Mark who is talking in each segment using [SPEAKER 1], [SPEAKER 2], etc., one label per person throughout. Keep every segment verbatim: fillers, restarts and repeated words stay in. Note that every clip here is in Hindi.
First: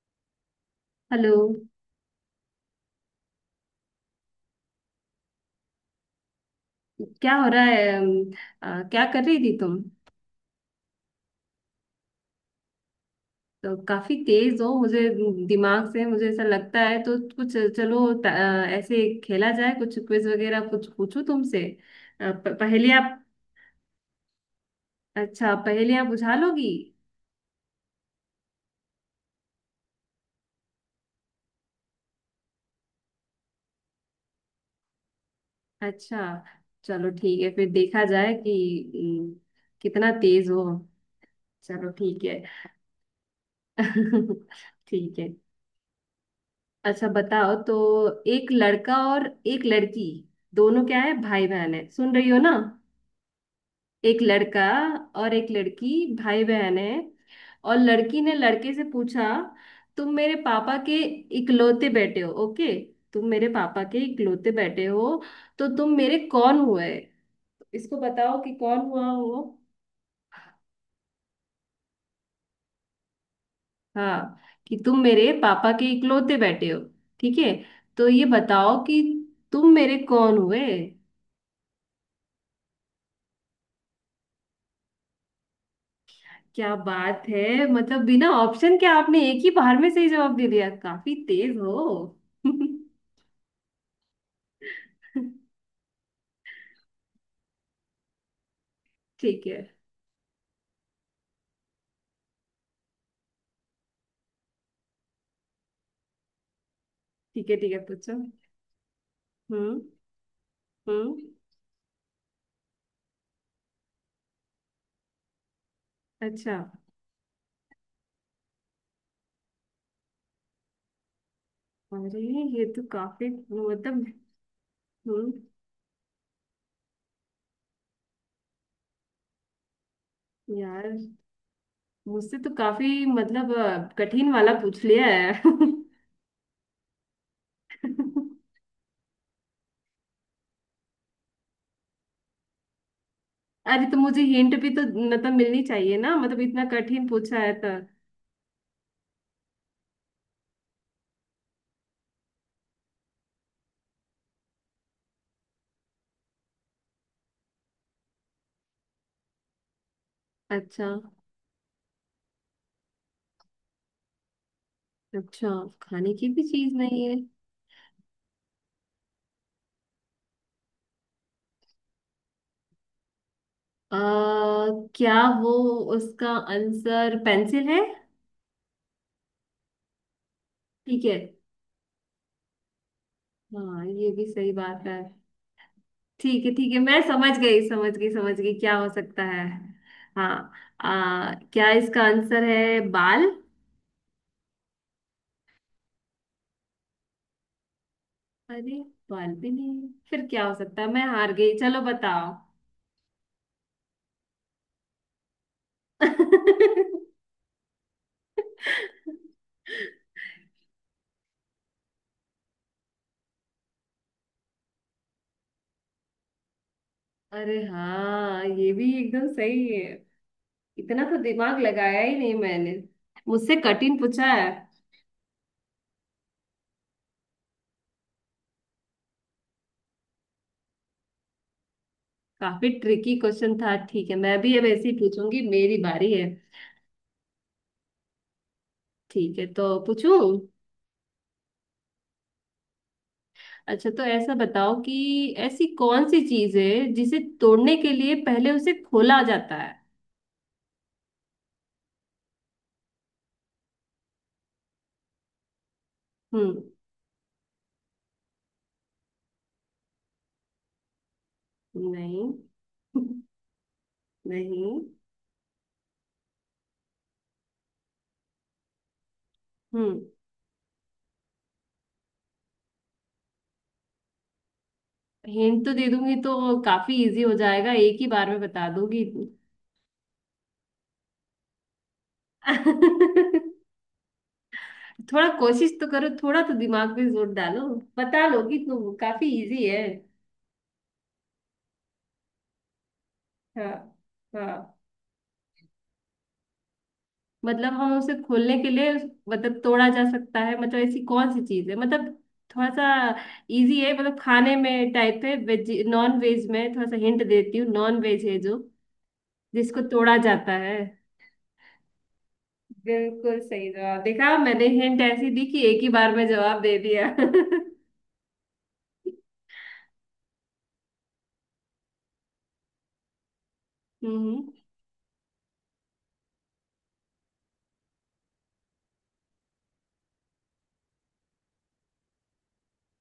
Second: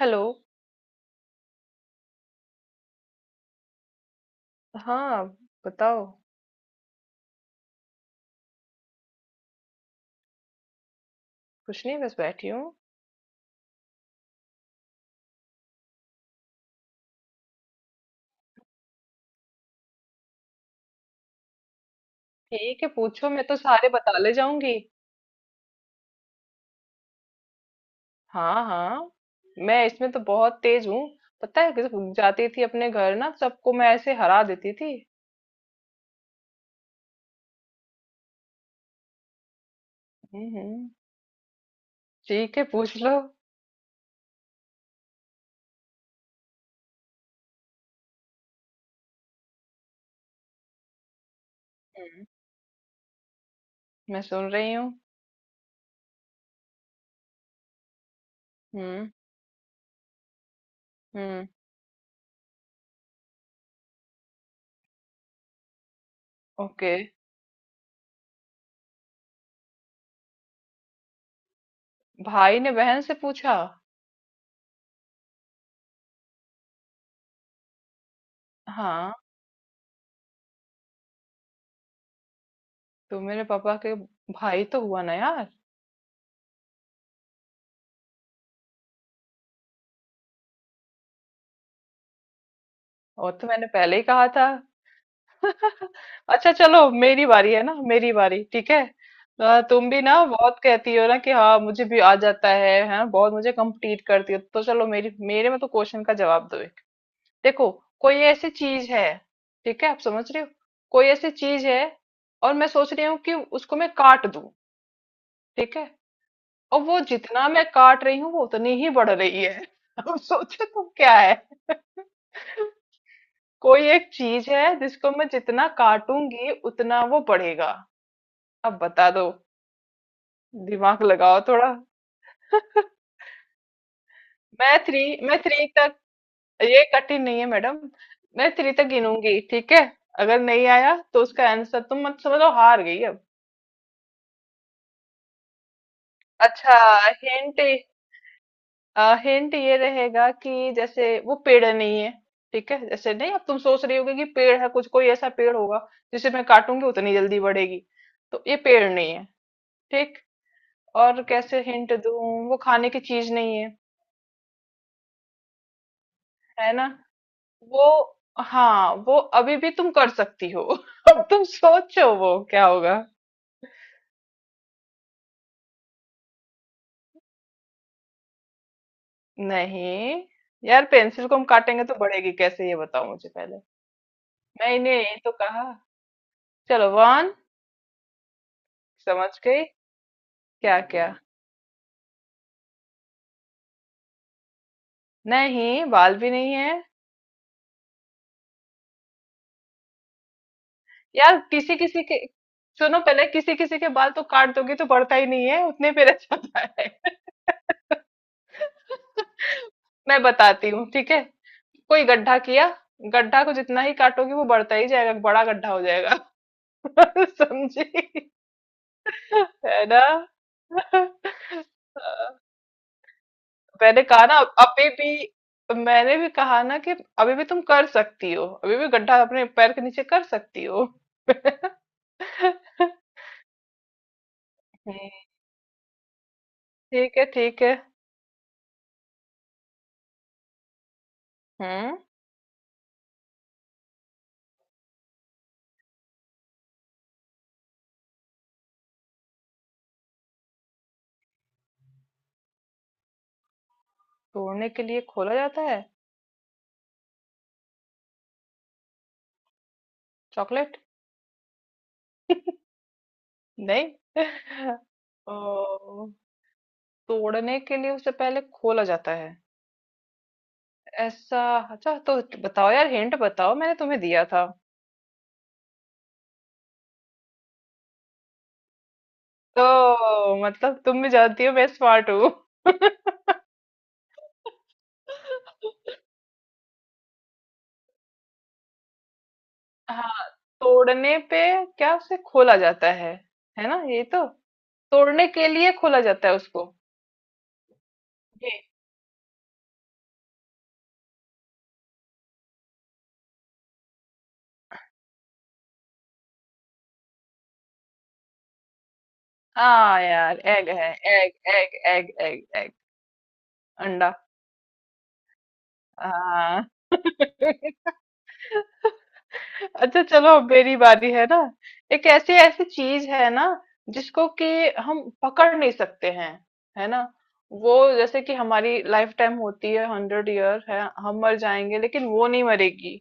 [SPEAKER 1] हेलो।
[SPEAKER 2] हेलो।
[SPEAKER 1] हाँ, बताओ।
[SPEAKER 2] क्या हो रहा है? अम, आ, क्या कर रही थी तुम?
[SPEAKER 1] कुछ नहीं, बस बैठी हूँ।
[SPEAKER 2] तो काफी तेज हो मुझे दिमाग से, मुझे ऐसा लगता है। तो कुछ चलो त- आ, ऐसे खेला जाए, कुछ क्विज वगैरह कुछ पूछूं तुमसे। आ, प-
[SPEAKER 1] ठीक है,
[SPEAKER 2] पहेलियाँ।
[SPEAKER 1] पूछो, मैं तो सारे बता ले जाऊंगी।
[SPEAKER 2] अच्छा, पहेलियाँ बुझा लोगी?
[SPEAKER 1] हाँ हाँ, मैं इसमें तो बहुत तेज हूँ। पता है, जब जाती थी अपने घर ना, सबको मैं ऐसे हरा देती थी।
[SPEAKER 2] अच्छा, चलो ठीक है, फिर देखा जाए कि अम, कितना तेज
[SPEAKER 1] हम्म
[SPEAKER 2] हो।
[SPEAKER 1] हम्म,
[SPEAKER 2] चलो ठीक है।
[SPEAKER 1] ठीक है, पूछ लो।
[SPEAKER 2] ठीक है। अच्छा बताओ तो, एक लड़का और एक लड़की, दोनों क्या है, भाई बहन है, सुन
[SPEAKER 1] हम्म,
[SPEAKER 2] रही हो ना। एक
[SPEAKER 1] मैं सुन
[SPEAKER 2] लड़का
[SPEAKER 1] रही हूँ।
[SPEAKER 2] और एक लड़की, भाई बहन है। और लड़की ने लड़के से
[SPEAKER 1] हम्म।
[SPEAKER 2] पूछा, तुम मेरे पापा के
[SPEAKER 1] हम्म।
[SPEAKER 2] इकलौते बेटे हो, ओके। तुम मेरे पापा के इकलौते बेटे हो, तो तुम मेरे कौन हुए?
[SPEAKER 1] ओके।
[SPEAKER 2] इसको बताओ कि कौन हुआ वो।
[SPEAKER 1] भाई ने बहन से पूछा,
[SPEAKER 2] हाँ, कि तुम मेरे पापा के इकलौते बेटे हो, ठीक है, तो ये बताओ कि
[SPEAKER 1] हाँ,
[SPEAKER 2] तुम मेरे कौन हुए?
[SPEAKER 1] तुम मेरे पापा के, भाई तो हुआ ना यार।
[SPEAKER 2] क्या बात है, मतलब बिना ऑप्शन के आपने एक ही बार में सही जवाब दे दिया, काफी तेज हो।
[SPEAKER 1] और तो मैंने पहले ही कहा था। अच्छा चलो, मेरी बारी है ना, मेरी बारी, ठीक है।
[SPEAKER 2] ठीक है।
[SPEAKER 1] अ, तुम भी ना बहुत कहती हो ना कि हाँ मुझे भी आ जाता है, हैं बहुत, मुझे कंप्लीट करती हो, तो चलो मेरी, मेरे में तो क्वेश्चन का जवाब दो एक।
[SPEAKER 2] ठीक है
[SPEAKER 1] देखो,
[SPEAKER 2] ठीक है
[SPEAKER 1] कोई
[SPEAKER 2] पूछो।
[SPEAKER 1] ऐसी चीज है,
[SPEAKER 2] हम्म।
[SPEAKER 1] ठीक है, आप समझ रहे हो। कोई
[SPEAKER 2] हम्म।
[SPEAKER 1] ऐसी चीज है और मैं सोच रही हूँ कि उसको मैं काट दूं, ठीक है।
[SPEAKER 2] अच्छा।
[SPEAKER 1] और वो जितना मैं काट रही हूँ वो उतनी ही बढ़ रही है। अब सोचो तुम क्या है।
[SPEAKER 2] अरे, ये तो काफी
[SPEAKER 1] कोई
[SPEAKER 2] मतलब।
[SPEAKER 1] एक चीज है जिसको मैं
[SPEAKER 2] हम्म।
[SPEAKER 1] जितना काटूंगी उतना वो बढ़ेगा। अब बता दो,
[SPEAKER 2] यार,
[SPEAKER 1] दिमाग लगाओ थोड़ा।
[SPEAKER 2] मुझसे तो काफी मतलब अ, कठिन वाला
[SPEAKER 1] मैं
[SPEAKER 2] पूछ
[SPEAKER 1] थ्री
[SPEAKER 2] लिया
[SPEAKER 1] मैं
[SPEAKER 2] है।
[SPEAKER 1] थ्री तक, ये कठिन नहीं है मैडम। मैं थ्री तक गिनूंगी, ठीक है। अगर नहीं आया तो उसका आंसर तुम मत समझो, हार गई अब।
[SPEAKER 2] अरे, तो मुझे हिंट भी तो मतलब मिलनी चाहिए ना, मतलब इतना
[SPEAKER 1] अच्छा।
[SPEAKER 2] कठिन पूछा है
[SPEAKER 1] हिंट।
[SPEAKER 2] तो।
[SPEAKER 1] हिंट ये रहेगा कि जैसे वो पेड़ नहीं है, ठीक है, जैसे नहीं। अब तुम सोच रही होगी कि पेड़ है, कुछ कोई ऐसा पेड़ होगा जिसे मैं काटूंगी उतनी जल्दी बढ़ेगी, तो ये पेड़ नहीं है, ठीक।
[SPEAKER 2] अच्छा।
[SPEAKER 1] और कैसे हिंट दूं, वो खाने की चीज नहीं है,
[SPEAKER 2] अच्छा, खाने की भी
[SPEAKER 1] है
[SPEAKER 2] चीज
[SPEAKER 1] ना।
[SPEAKER 2] नहीं है।
[SPEAKER 1] वो, हाँ वो अभी भी तुम कर सकती हो। अब तुम सोचो वो क्या होगा।
[SPEAKER 2] आ, क्या वो, उसका आंसर पेंसिल है?
[SPEAKER 1] नहीं। यार
[SPEAKER 2] ठीक है,
[SPEAKER 1] पेंसिल को हम काटेंगे तो बढ़ेगी कैसे, ये बताओ मुझे पहले।
[SPEAKER 2] हाँ ये भी सही बात
[SPEAKER 1] मैंने
[SPEAKER 2] है।
[SPEAKER 1] यही तो कहा।
[SPEAKER 2] ठीक है ठीक है,
[SPEAKER 1] चलो
[SPEAKER 2] मैं समझ
[SPEAKER 1] वन।
[SPEAKER 2] गई समझ गई समझ गई क्या हो सकता
[SPEAKER 1] समझ
[SPEAKER 2] है?
[SPEAKER 1] गई।
[SPEAKER 2] हाँ,
[SPEAKER 1] क्या क्या?
[SPEAKER 2] आ, क्या इसका आंसर है बाल?
[SPEAKER 1] नहीं बाल भी नहीं है।
[SPEAKER 2] अरे, बाल भी नहीं, फिर क्या हो सकता है? मैं हार
[SPEAKER 1] यार
[SPEAKER 2] गई,
[SPEAKER 1] किसी
[SPEAKER 2] चलो
[SPEAKER 1] किसी के
[SPEAKER 2] बताओ।
[SPEAKER 1] सुनो पहले, किसी किसी के बाल तो काट दोगी तो बढ़ता ही नहीं है, उतने पे रह जाता है। मैं बताती हूँ, ठीक है। कोई गड्ढा किया, गड्ढा को जितना ही काटोगी वो बढ़ता ही जाएगा, बड़ा गड्ढा हो जाएगा।
[SPEAKER 2] अरे
[SPEAKER 1] समझी?
[SPEAKER 2] हाँ, ये भी एकदम सही
[SPEAKER 1] है
[SPEAKER 2] है।
[SPEAKER 1] ना?
[SPEAKER 2] इतना
[SPEAKER 1] हाँ।
[SPEAKER 2] तो दिमाग लगाया ही नहीं मैंने, मुझसे कठिन
[SPEAKER 1] मैंने कहा
[SPEAKER 2] पूछा
[SPEAKER 1] ना,
[SPEAKER 2] है।
[SPEAKER 1] अभी भी मैंने भी कहा ना कि अभी भी तुम कर सकती हो, अभी भी गड्ढा अपने पैर के नीचे कर सकती हो।
[SPEAKER 2] काफी ट्रिकी क्वेश्चन था। ठीक है, मैं भी अब ऐसे ही
[SPEAKER 1] हम्म,
[SPEAKER 2] पूछूंगी, मेरी बारी है।
[SPEAKER 1] ठीक है ठीक है।
[SPEAKER 2] ठीक है, तो पूछूं?
[SPEAKER 1] हम्म।
[SPEAKER 2] अच्छा, तो ऐसा बताओ कि ऐसी कौन सी चीज है जिसे तोड़ने के लिए पहले उसे खोला जाता है?
[SPEAKER 1] तोड़ने के लिए खोला जाता है?
[SPEAKER 2] हम्म।
[SPEAKER 1] चॉकलेट।
[SPEAKER 2] नहीं।
[SPEAKER 1] नहीं।
[SPEAKER 2] नहीं।
[SPEAKER 1] ओ, तोड़ने के लिए उसे पहले खोला जाता है?
[SPEAKER 2] हम्म।
[SPEAKER 1] ऐसा? अच्छा तो बताओ यार, हिंट बताओ, मैंने तुम्हें दिया था।
[SPEAKER 2] हिंट तो दे दूंगी तो काफी इजी हो जाएगा, एक ही बार में बता दूंगी।
[SPEAKER 1] ओ मतलब तुम भी जानती हो मैं स्मार्ट हूँ।
[SPEAKER 2] थोड़ा कोशिश तो करो, थोड़ा तो दिमाग पे जोर डालो। बता लोगी तुम, काफी इजी है।
[SPEAKER 1] हाँ। तोड़ने पे क्या उसे खोला जाता है? है
[SPEAKER 2] हाँ।
[SPEAKER 1] ना ये तो,
[SPEAKER 2] हाँ,
[SPEAKER 1] तोड़ने के लिए खोला जाता है उसको।
[SPEAKER 2] मतलब हम उसे
[SPEAKER 1] जी।
[SPEAKER 2] खोलने के लिए उस- मतलब तोड़ा जा सकता है, मतलब ऐसी कौन सी चीज है मतलब। थोड़ा सा इजी है, मतलब खाने में टाइप है, वेज नॉन वेज में थोड़ा सा हिंट देती हूँ, नॉन वेज है जो जिसको
[SPEAKER 1] हाँ
[SPEAKER 2] तोड़ा
[SPEAKER 1] यार
[SPEAKER 2] जाता
[SPEAKER 1] एग
[SPEAKER 2] है।
[SPEAKER 1] है, egg egg egg egg egg.
[SPEAKER 2] बिल्कुल सही जवाब,
[SPEAKER 1] अंडा।
[SPEAKER 2] देखा मैंने हिंट ऐसी दी कि एक ही बार में जवाब
[SPEAKER 1] हाँ।
[SPEAKER 2] दे दिया।
[SPEAKER 1] अच्छा चलो अब मेरी बारी है ना। एक ऐसी ऐसी चीज है ना, जिसको कि
[SPEAKER 2] हम्म।
[SPEAKER 1] हम पकड़ नहीं सकते हैं, है ना। वो जैसे कि हमारी लाइफ टाइम होती है हंड्रेड ईयर, है, हम मर जाएंगे लेकिन वो नहीं मरेगी,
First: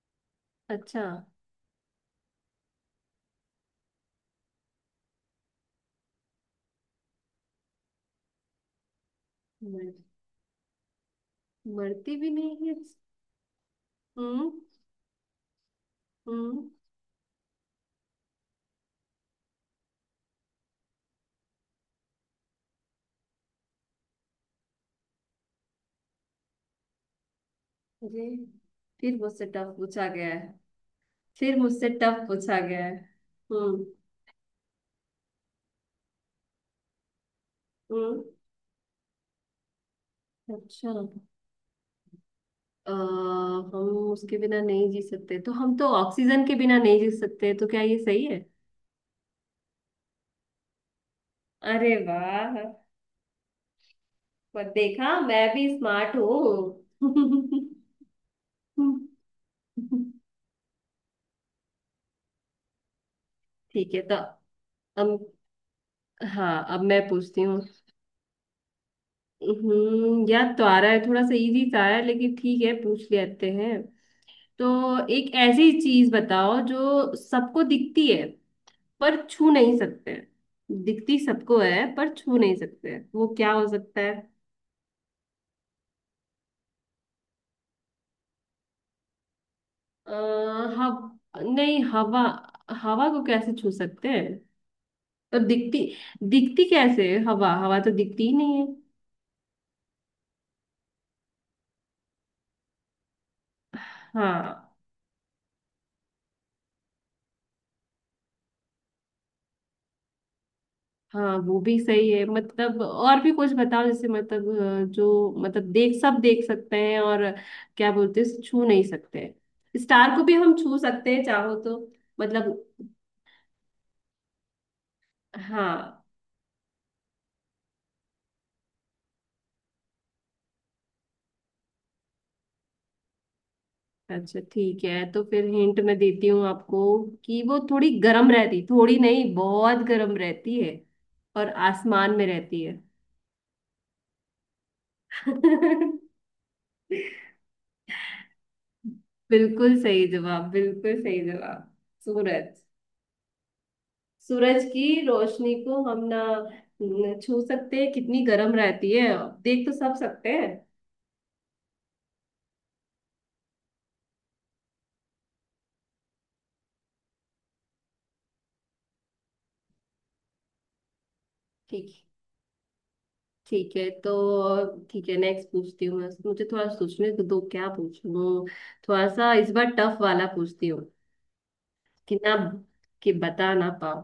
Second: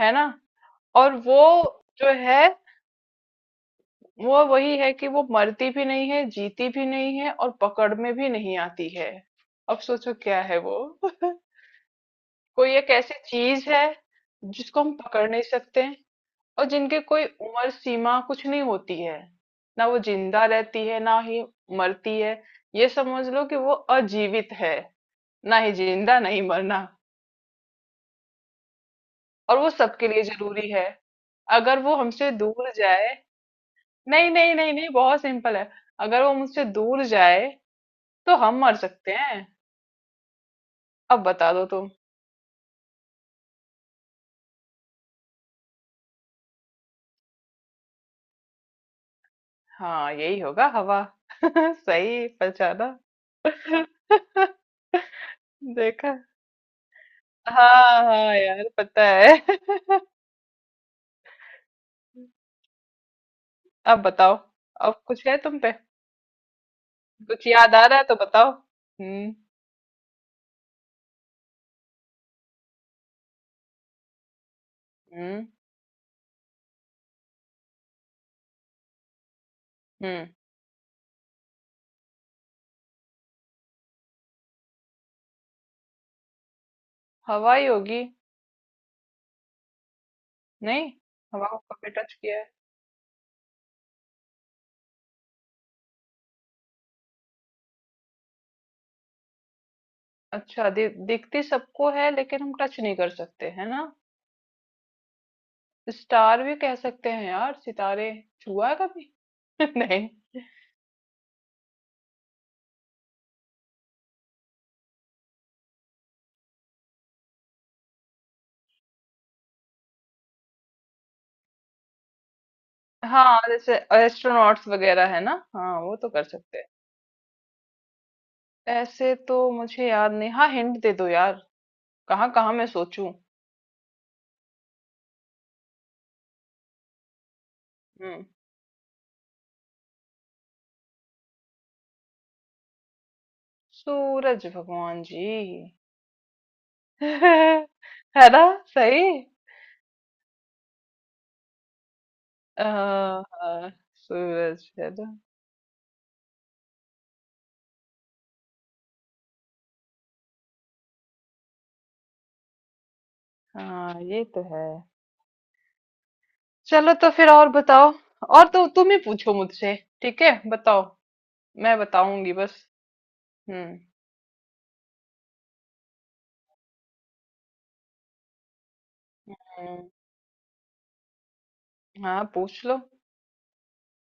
[SPEAKER 1] है ना।
[SPEAKER 2] अच्छा।
[SPEAKER 1] और वो जो है, वो वही है कि वो मरती भी नहीं है, जीती भी नहीं है और पकड़ में भी नहीं आती है। अब
[SPEAKER 2] मर,
[SPEAKER 1] सोचो क्या है वो।
[SPEAKER 2] मरती भी नहीं
[SPEAKER 1] कोई
[SPEAKER 2] है।
[SPEAKER 1] एक ऐसी चीज है
[SPEAKER 2] हम्म।
[SPEAKER 1] जिसको हम पकड़ नहीं सकते, और
[SPEAKER 2] हम्म।
[SPEAKER 1] जिनके कोई उम्र सीमा कुछ नहीं होती है, ना वो जिंदा रहती है ना ही मरती है। ये समझ लो कि वो अजीवित है, ना ही जिंदा नहीं मरना।
[SPEAKER 2] अरे, फिर मुझसे
[SPEAKER 1] और वो
[SPEAKER 2] टफ पूछा
[SPEAKER 1] सबके लिए
[SPEAKER 2] गया है।
[SPEAKER 1] जरूरी है।
[SPEAKER 2] फिर
[SPEAKER 1] अगर
[SPEAKER 2] मुझसे
[SPEAKER 1] वो
[SPEAKER 2] टफ
[SPEAKER 1] हमसे
[SPEAKER 2] पूछा
[SPEAKER 1] दूर
[SPEAKER 2] गया है।
[SPEAKER 1] जाए,
[SPEAKER 2] हम्म।
[SPEAKER 1] नहीं नहीं नहीं नहीं, बहुत सिंपल है। अगर वो मुझसे दूर जाए
[SPEAKER 2] हम्म।
[SPEAKER 1] तो हम मर सकते हैं।
[SPEAKER 2] अच्छा।
[SPEAKER 1] अब बता दो तुम।
[SPEAKER 2] आ, हम उसके बिना नहीं जी सकते, तो हम तो ऑक्सीजन के बिना नहीं जी सकते, तो क्या ये सही है?
[SPEAKER 1] हाँ यही होगा, हवा।
[SPEAKER 2] अरे
[SPEAKER 1] सही
[SPEAKER 2] वाह,
[SPEAKER 1] पहचाना।
[SPEAKER 2] पर देखा, मैं भी स्मार्ट
[SPEAKER 1] देखा।
[SPEAKER 2] हूँ।
[SPEAKER 1] हाँ। हाँ यार पता है।
[SPEAKER 2] ठीक है
[SPEAKER 1] अब
[SPEAKER 2] तो,
[SPEAKER 1] बताओ, अब
[SPEAKER 2] अब
[SPEAKER 1] कुछ है तुम पे?
[SPEAKER 2] हाँ, अब मैं पूछती
[SPEAKER 1] कुछ
[SPEAKER 2] हूँ।
[SPEAKER 1] याद आ रहा है तो बताओ। हम्म।
[SPEAKER 2] हम्म, याद तो आ रहा है, थोड़ा सा इजी था यार, लेकिन ठीक है, पूछ लेते हैं। तो एक
[SPEAKER 1] हम्म
[SPEAKER 2] ऐसी चीज बताओ जो सबको दिखती है पर छू नहीं सकते
[SPEAKER 1] हम्म
[SPEAKER 2] हैं। दिखती सबको है पर छू नहीं सकते हैं, वो क्या हो सकता है?
[SPEAKER 1] हवाई होगी?
[SPEAKER 2] आ,
[SPEAKER 1] नहीं।
[SPEAKER 2] हव,
[SPEAKER 1] हवा को
[SPEAKER 2] नहीं
[SPEAKER 1] कभी टच
[SPEAKER 2] हवा।
[SPEAKER 1] किया है?
[SPEAKER 2] हवा को कैसे छू सकते हैं? तो दिखती, दिखती कैसे है? हवा, हवा तो दिखती ही नहीं है।
[SPEAKER 1] अच्छा, दि, दिखती सबको है लेकिन हम टच नहीं कर सकते, है ना।
[SPEAKER 2] हाँ।
[SPEAKER 1] स्टार भी कह सकते हैं यार, सितारे छुआ है कभी? नहीं।
[SPEAKER 2] हाँ, वो भी सही है, मतलब और भी कुछ बताओ, जैसे मतलब अ, जो मतलब देख, सब देख सकते हैं और क्या बोलते हैं, छू नहीं सकते हैं। स्टार को भी हम छू सकते हैं चाहो तो, मतलब।
[SPEAKER 1] हाँ जैसे एस्ट्रोनॉट्स वगैरह है ना, हाँ वो
[SPEAKER 2] हाँ।
[SPEAKER 1] तो कर सकते हैं। ऐसे तो मुझे याद नहीं, हाँ हिंट दे दो यार, कहाँ कहाँ मैं सोचूं।
[SPEAKER 2] अच्छा ठीक है, तो फिर हिंट मैं देती हूँ आपको, कि वो थोड़ी
[SPEAKER 1] हम्म
[SPEAKER 2] गर्म रहती, थोड़ी नहीं बहुत गर्म रहती है और आसमान में रहती है।
[SPEAKER 1] सूरज भगवान जी। है ना? सही।
[SPEAKER 2] बिल्कुल सही जवाब, बिल्कुल सही जवाब। सूरज,
[SPEAKER 1] हाँ हाँ,
[SPEAKER 2] सूरज
[SPEAKER 1] सूरज
[SPEAKER 2] की
[SPEAKER 1] है ना।
[SPEAKER 2] रोशनी को हम ना न- छू सकते हैं, कितनी गर्म रहती है, देख तो सब सकते हैं।
[SPEAKER 1] हाँ ये तो है। चलो तो फिर और बताओ, और तो तुम ही पूछो मुझसे, ठीक है बताओ, मैं
[SPEAKER 2] ठीक।
[SPEAKER 1] बताऊंगी बस। हम्म।
[SPEAKER 2] ठीक है तो, ठीक है, नेक्स्ट पूछती हूँ मैं, मुझे थोड़ा सोचने दो दो, क्या पूछूं। थोड़ा सा इस बार
[SPEAKER 1] हम्म,
[SPEAKER 2] टफ वाला पूछती हूँ, कि
[SPEAKER 1] हाँ
[SPEAKER 2] ना,
[SPEAKER 1] पूछ लो।
[SPEAKER 2] कि बता ना पाओ।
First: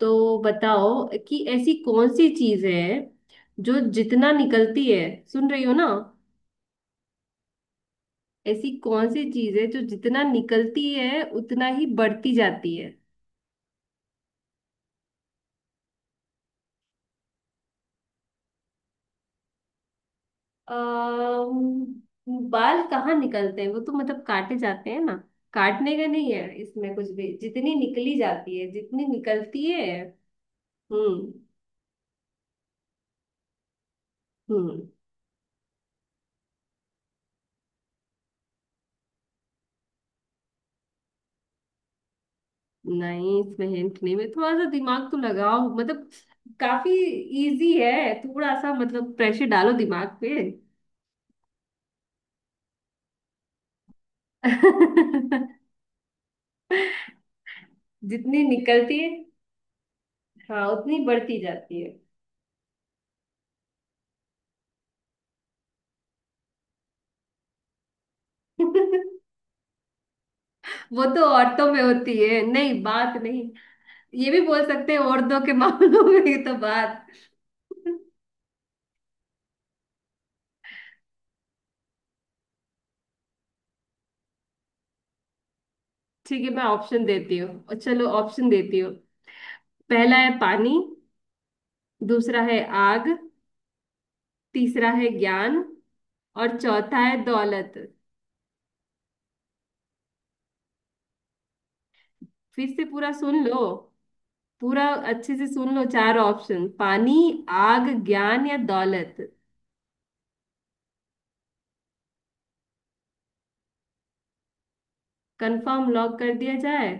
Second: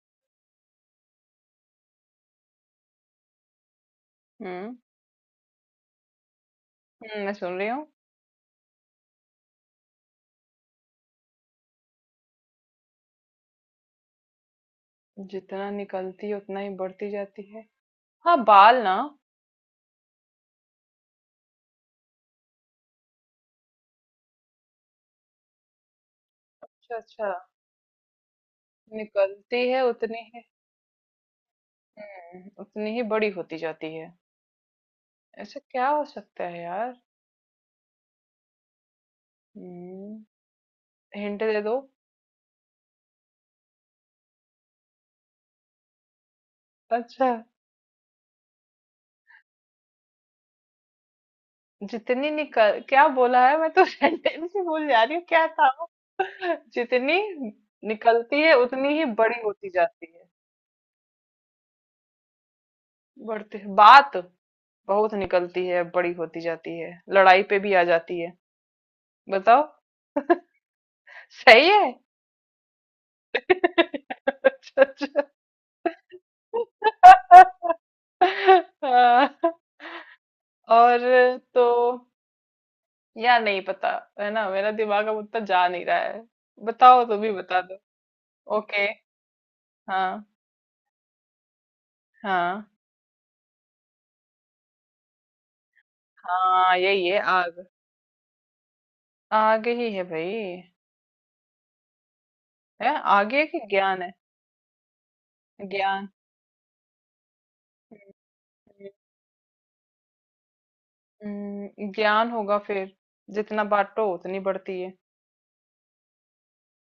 [SPEAKER 2] तो बताओ कि ऐसी कौन सी चीज है जो जितना
[SPEAKER 1] हम्म
[SPEAKER 2] निकलती है, सुन रही हो ना?
[SPEAKER 1] हम्म, मैं सुन रही हूँ।
[SPEAKER 2] ऐसी कौन सी चीज है जो जितना निकलती है उतना ही बढ़ती जाती है?
[SPEAKER 1] जितना निकलती है उतना ही बढ़ती जाती है? हाँ, बाल ना?
[SPEAKER 2] अम्म, बाल कहाँ निकलते हैं, वो तो मतलब काटे जाते हैं ना। काटने का नहीं है इसमें
[SPEAKER 1] अच्छा
[SPEAKER 2] कुछ
[SPEAKER 1] अच्छा।
[SPEAKER 2] भी, जितनी निकली जाती है, जितनी निकलती
[SPEAKER 1] निकलती है
[SPEAKER 2] है।
[SPEAKER 1] उतनी ही,
[SPEAKER 2] हम्म।
[SPEAKER 1] हम्म, उतनी ही बड़ी होती जाती है।
[SPEAKER 2] हम्म।
[SPEAKER 1] ऐसा क्या हो सकता है यार। हम्म। हिंट दे दो।
[SPEAKER 2] नहीं, इसमें हिंट नहीं, मैं थोड़ा सा दिमाग तो लगाओ मतलब, काफी
[SPEAKER 1] अच्छा।
[SPEAKER 2] इजी है, थोड़ा सा मतलब प्रेशर डालो दिमाग पे।
[SPEAKER 1] जितनी निकल, क्या बोला है मैं तो सेंटेंस ही भूल जा रही हूँ, क्या था? जितनी निकलती
[SPEAKER 2] जितनी
[SPEAKER 1] है उतनी
[SPEAKER 2] निकलती
[SPEAKER 1] ही
[SPEAKER 2] है,
[SPEAKER 1] बड़ी होती जाती है।
[SPEAKER 2] हाँ उतनी बढ़ती जाती है।
[SPEAKER 1] बढ़ती है बात, बहुत निकलती है, बड़ी होती जाती है, लड़ाई पे भी आ जाती है। बताओ।
[SPEAKER 2] वो तो
[SPEAKER 1] सही
[SPEAKER 2] औरतों में
[SPEAKER 1] है।
[SPEAKER 2] होती है, नहीं बात नहीं। ये भी बोल
[SPEAKER 1] अच्छा,
[SPEAKER 2] सकते हैं,
[SPEAKER 1] अच्छा।
[SPEAKER 2] औरतों के मामलों में ये तो बात।
[SPEAKER 1] हाँ। और तो, या नहीं पता, है ना, मेरा दिमाग अब उतना जा नहीं रहा है।
[SPEAKER 2] ठीक है, मैं ऑप्शन
[SPEAKER 1] बताओ तुम ही
[SPEAKER 2] देती
[SPEAKER 1] बता
[SPEAKER 2] हूँ,
[SPEAKER 1] दो।
[SPEAKER 2] चलो ऑप्शन देती
[SPEAKER 1] ओके।
[SPEAKER 2] हूँ। पहला
[SPEAKER 1] हाँ।
[SPEAKER 2] है पानी, दूसरा है
[SPEAKER 1] हाँ।
[SPEAKER 2] आग, तीसरा है ज्ञान, और
[SPEAKER 1] हाँ
[SPEAKER 2] चौथा
[SPEAKER 1] यही है,
[SPEAKER 2] है
[SPEAKER 1] आग।
[SPEAKER 2] दौलत।
[SPEAKER 1] आगे ही है भाई।
[SPEAKER 2] फिर से
[SPEAKER 1] है
[SPEAKER 2] पूरा
[SPEAKER 1] आगे
[SPEAKER 2] सुन
[SPEAKER 1] है
[SPEAKER 2] लो,
[SPEAKER 1] कि ज्ञान है।
[SPEAKER 2] पूरा अच्छे से सुन लो।
[SPEAKER 1] ज्ञान।
[SPEAKER 2] चार ऑप्शन: पानी, आग, ज्ञान या
[SPEAKER 1] हम्म,
[SPEAKER 2] दौलत।
[SPEAKER 1] हम्म, ज्ञान होगा फिर, जितना बांटो उतनी बढ़ती है।
[SPEAKER 2] कंफर्म लॉक कर दिया जाए?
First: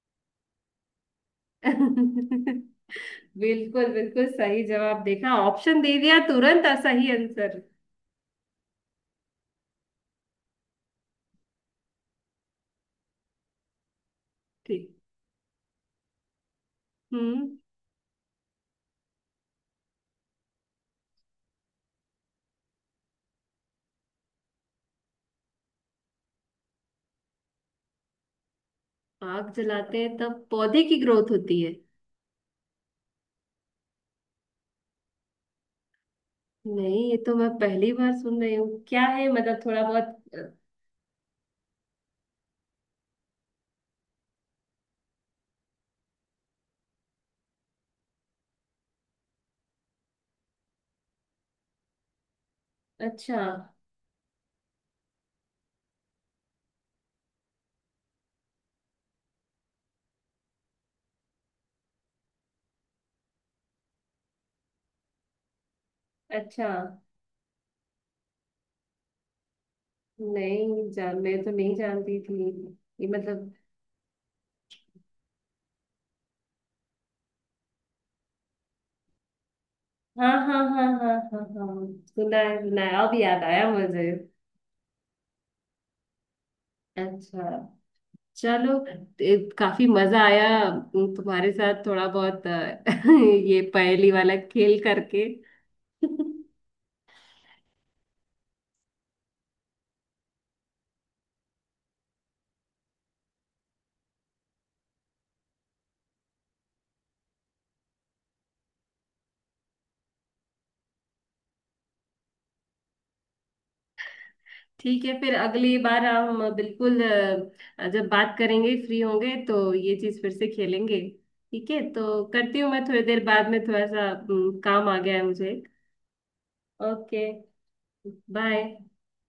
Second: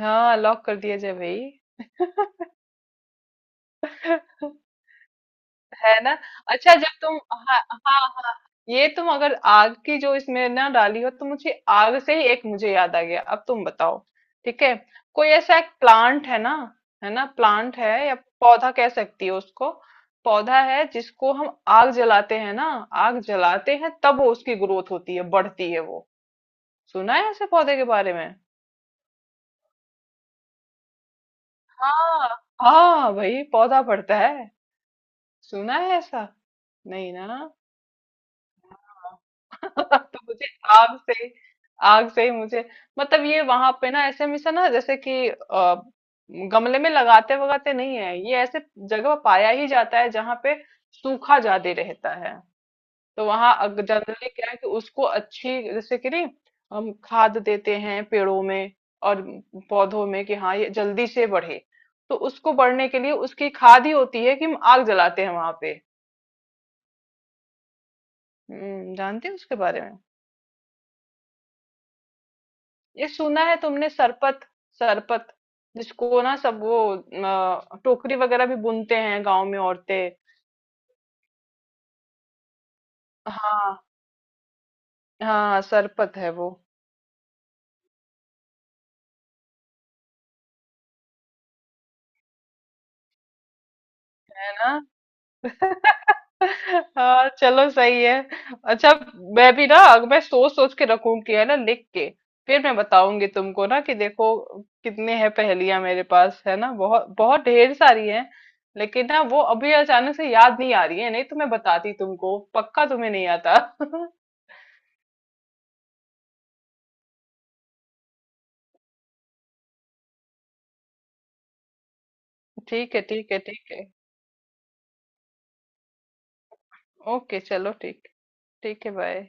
[SPEAKER 1] हाँ लॉक कर दिया जाए भाई।
[SPEAKER 2] बिल्कुल बिल्कुल सही जवाब, देखा ऑप्शन दे
[SPEAKER 1] है ना।
[SPEAKER 2] दिया तुरंत आ
[SPEAKER 1] अच्छा जब
[SPEAKER 2] सही
[SPEAKER 1] तुम, हाँ
[SPEAKER 2] आंसर।
[SPEAKER 1] हाँ हाँ, ये तुम अगर आग की जो इसमें ना डाली हो, तो मुझे आग से ही एक मुझे याद आ गया, अब तुम बताओ, ठीक है।
[SPEAKER 2] ठीक।
[SPEAKER 1] कोई ऐसा एक प्लांट है ना, है ना,
[SPEAKER 2] हम्म।
[SPEAKER 1] प्लांट है या पौधा कह सकती हो उसको, पौधा है जिसको हम आग जलाते हैं ना, आग जलाते हैं तब वो उसकी ग्रोथ होती है, बढ़ती है वो। सुना है ऐसे पौधे के बारे में?
[SPEAKER 2] आग जलाते हैं तब पौधे की ग्रोथ होती है?
[SPEAKER 1] हाँ। हाँ भाई पौधा बढ़ता है, सुना है ऐसा?
[SPEAKER 2] नहीं,
[SPEAKER 1] नहीं
[SPEAKER 2] ये
[SPEAKER 1] ना।
[SPEAKER 2] तो मैं पहली बार सुन रही हूँ। क्या है, मतलब थोड़ा
[SPEAKER 1] तो मुझे
[SPEAKER 2] बहुत।
[SPEAKER 1] आग से ही- आग से ही मुझे मतलब, ये वहां पे ना ऐसे हमेशा ना, जैसे कि अ, गमले में लगाते वगाते नहीं है ये, ऐसे जगह पर पाया ही जाता है जहाँ पे सूखा ज्यादा रहता है। तो
[SPEAKER 2] अच्छा।
[SPEAKER 1] वहां जनरली क्या है, कि उसको अच्छी जैसे कि नहीं, हम खाद देते हैं पेड़ों में और पौधों में कि हाँ ये जल्दी से बढ़े, तो उसको बढ़ने के लिए उसकी खाद ही होती है कि हम आग जलाते हैं वहां पे।
[SPEAKER 2] अच्छा।
[SPEAKER 1] हम्म, जानते हैं उसके बारे में?
[SPEAKER 2] नहीं जान, मैं तो नहीं जानती थी। ये
[SPEAKER 1] ये सुना
[SPEAKER 2] मतलब?
[SPEAKER 1] है तुमने, सरपत। सरपत, जिसको ना सब वो अ, टोकरी वगैरह भी बुनते हैं गांव में औरतें।
[SPEAKER 2] हाँ हाँ हाँ हाँ हाँ हाँ, सुना है, सुना है, अब याद आया
[SPEAKER 1] हाँ
[SPEAKER 2] मुझे।
[SPEAKER 1] हाँ। सरपत है वो।
[SPEAKER 2] अच्छा। चलो, ए, काफी मजा आया उम, तुम्हारे साथ थोड़ा बहुत अ, ये पहेली वाला
[SPEAKER 1] है
[SPEAKER 2] खेल करके।
[SPEAKER 1] ना। हाँ चलो सही है। अच्छा, मैं भी ना, अब मैं सोच सोच के रखूंगी है ना, लिख के, फिर मैं बताऊंगी तुमको ना कि देखो कितने हैं पहेलियां मेरे पास, है ना, बहुत बहुत ढेर सारी हैं, लेकिन ना वो अभी अचानक से याद नहीं आ रही है, नहीं तो मैं बताती तुमको पक्का, तुम्हें नहीं आता।
[SPEAKER 2] ठीक है, फिर अगली बार हम बिल्कुल अ, जब बात करेंगे, फ्री होंगे तो ये चीज फिर से खेलेंगे। ठीक है, तो करती हूँ मैं
[SPEAKER 1] ठीक है
[SPEAKER 2] थोड़ी देर
[SPEAKER 1] ठीक है
[SPEAKER 2] बाद में,
[SPEAKER 1] ठीक है।
[SPEAKER 2] थोड़ा सा उम, काम आ गया है मुझे। ओके।
[SPEAKER 1] ओके चलो ठीक।
[SPEAKER 2] बाय।
[SPEAKER 1] ठीक है, बाय।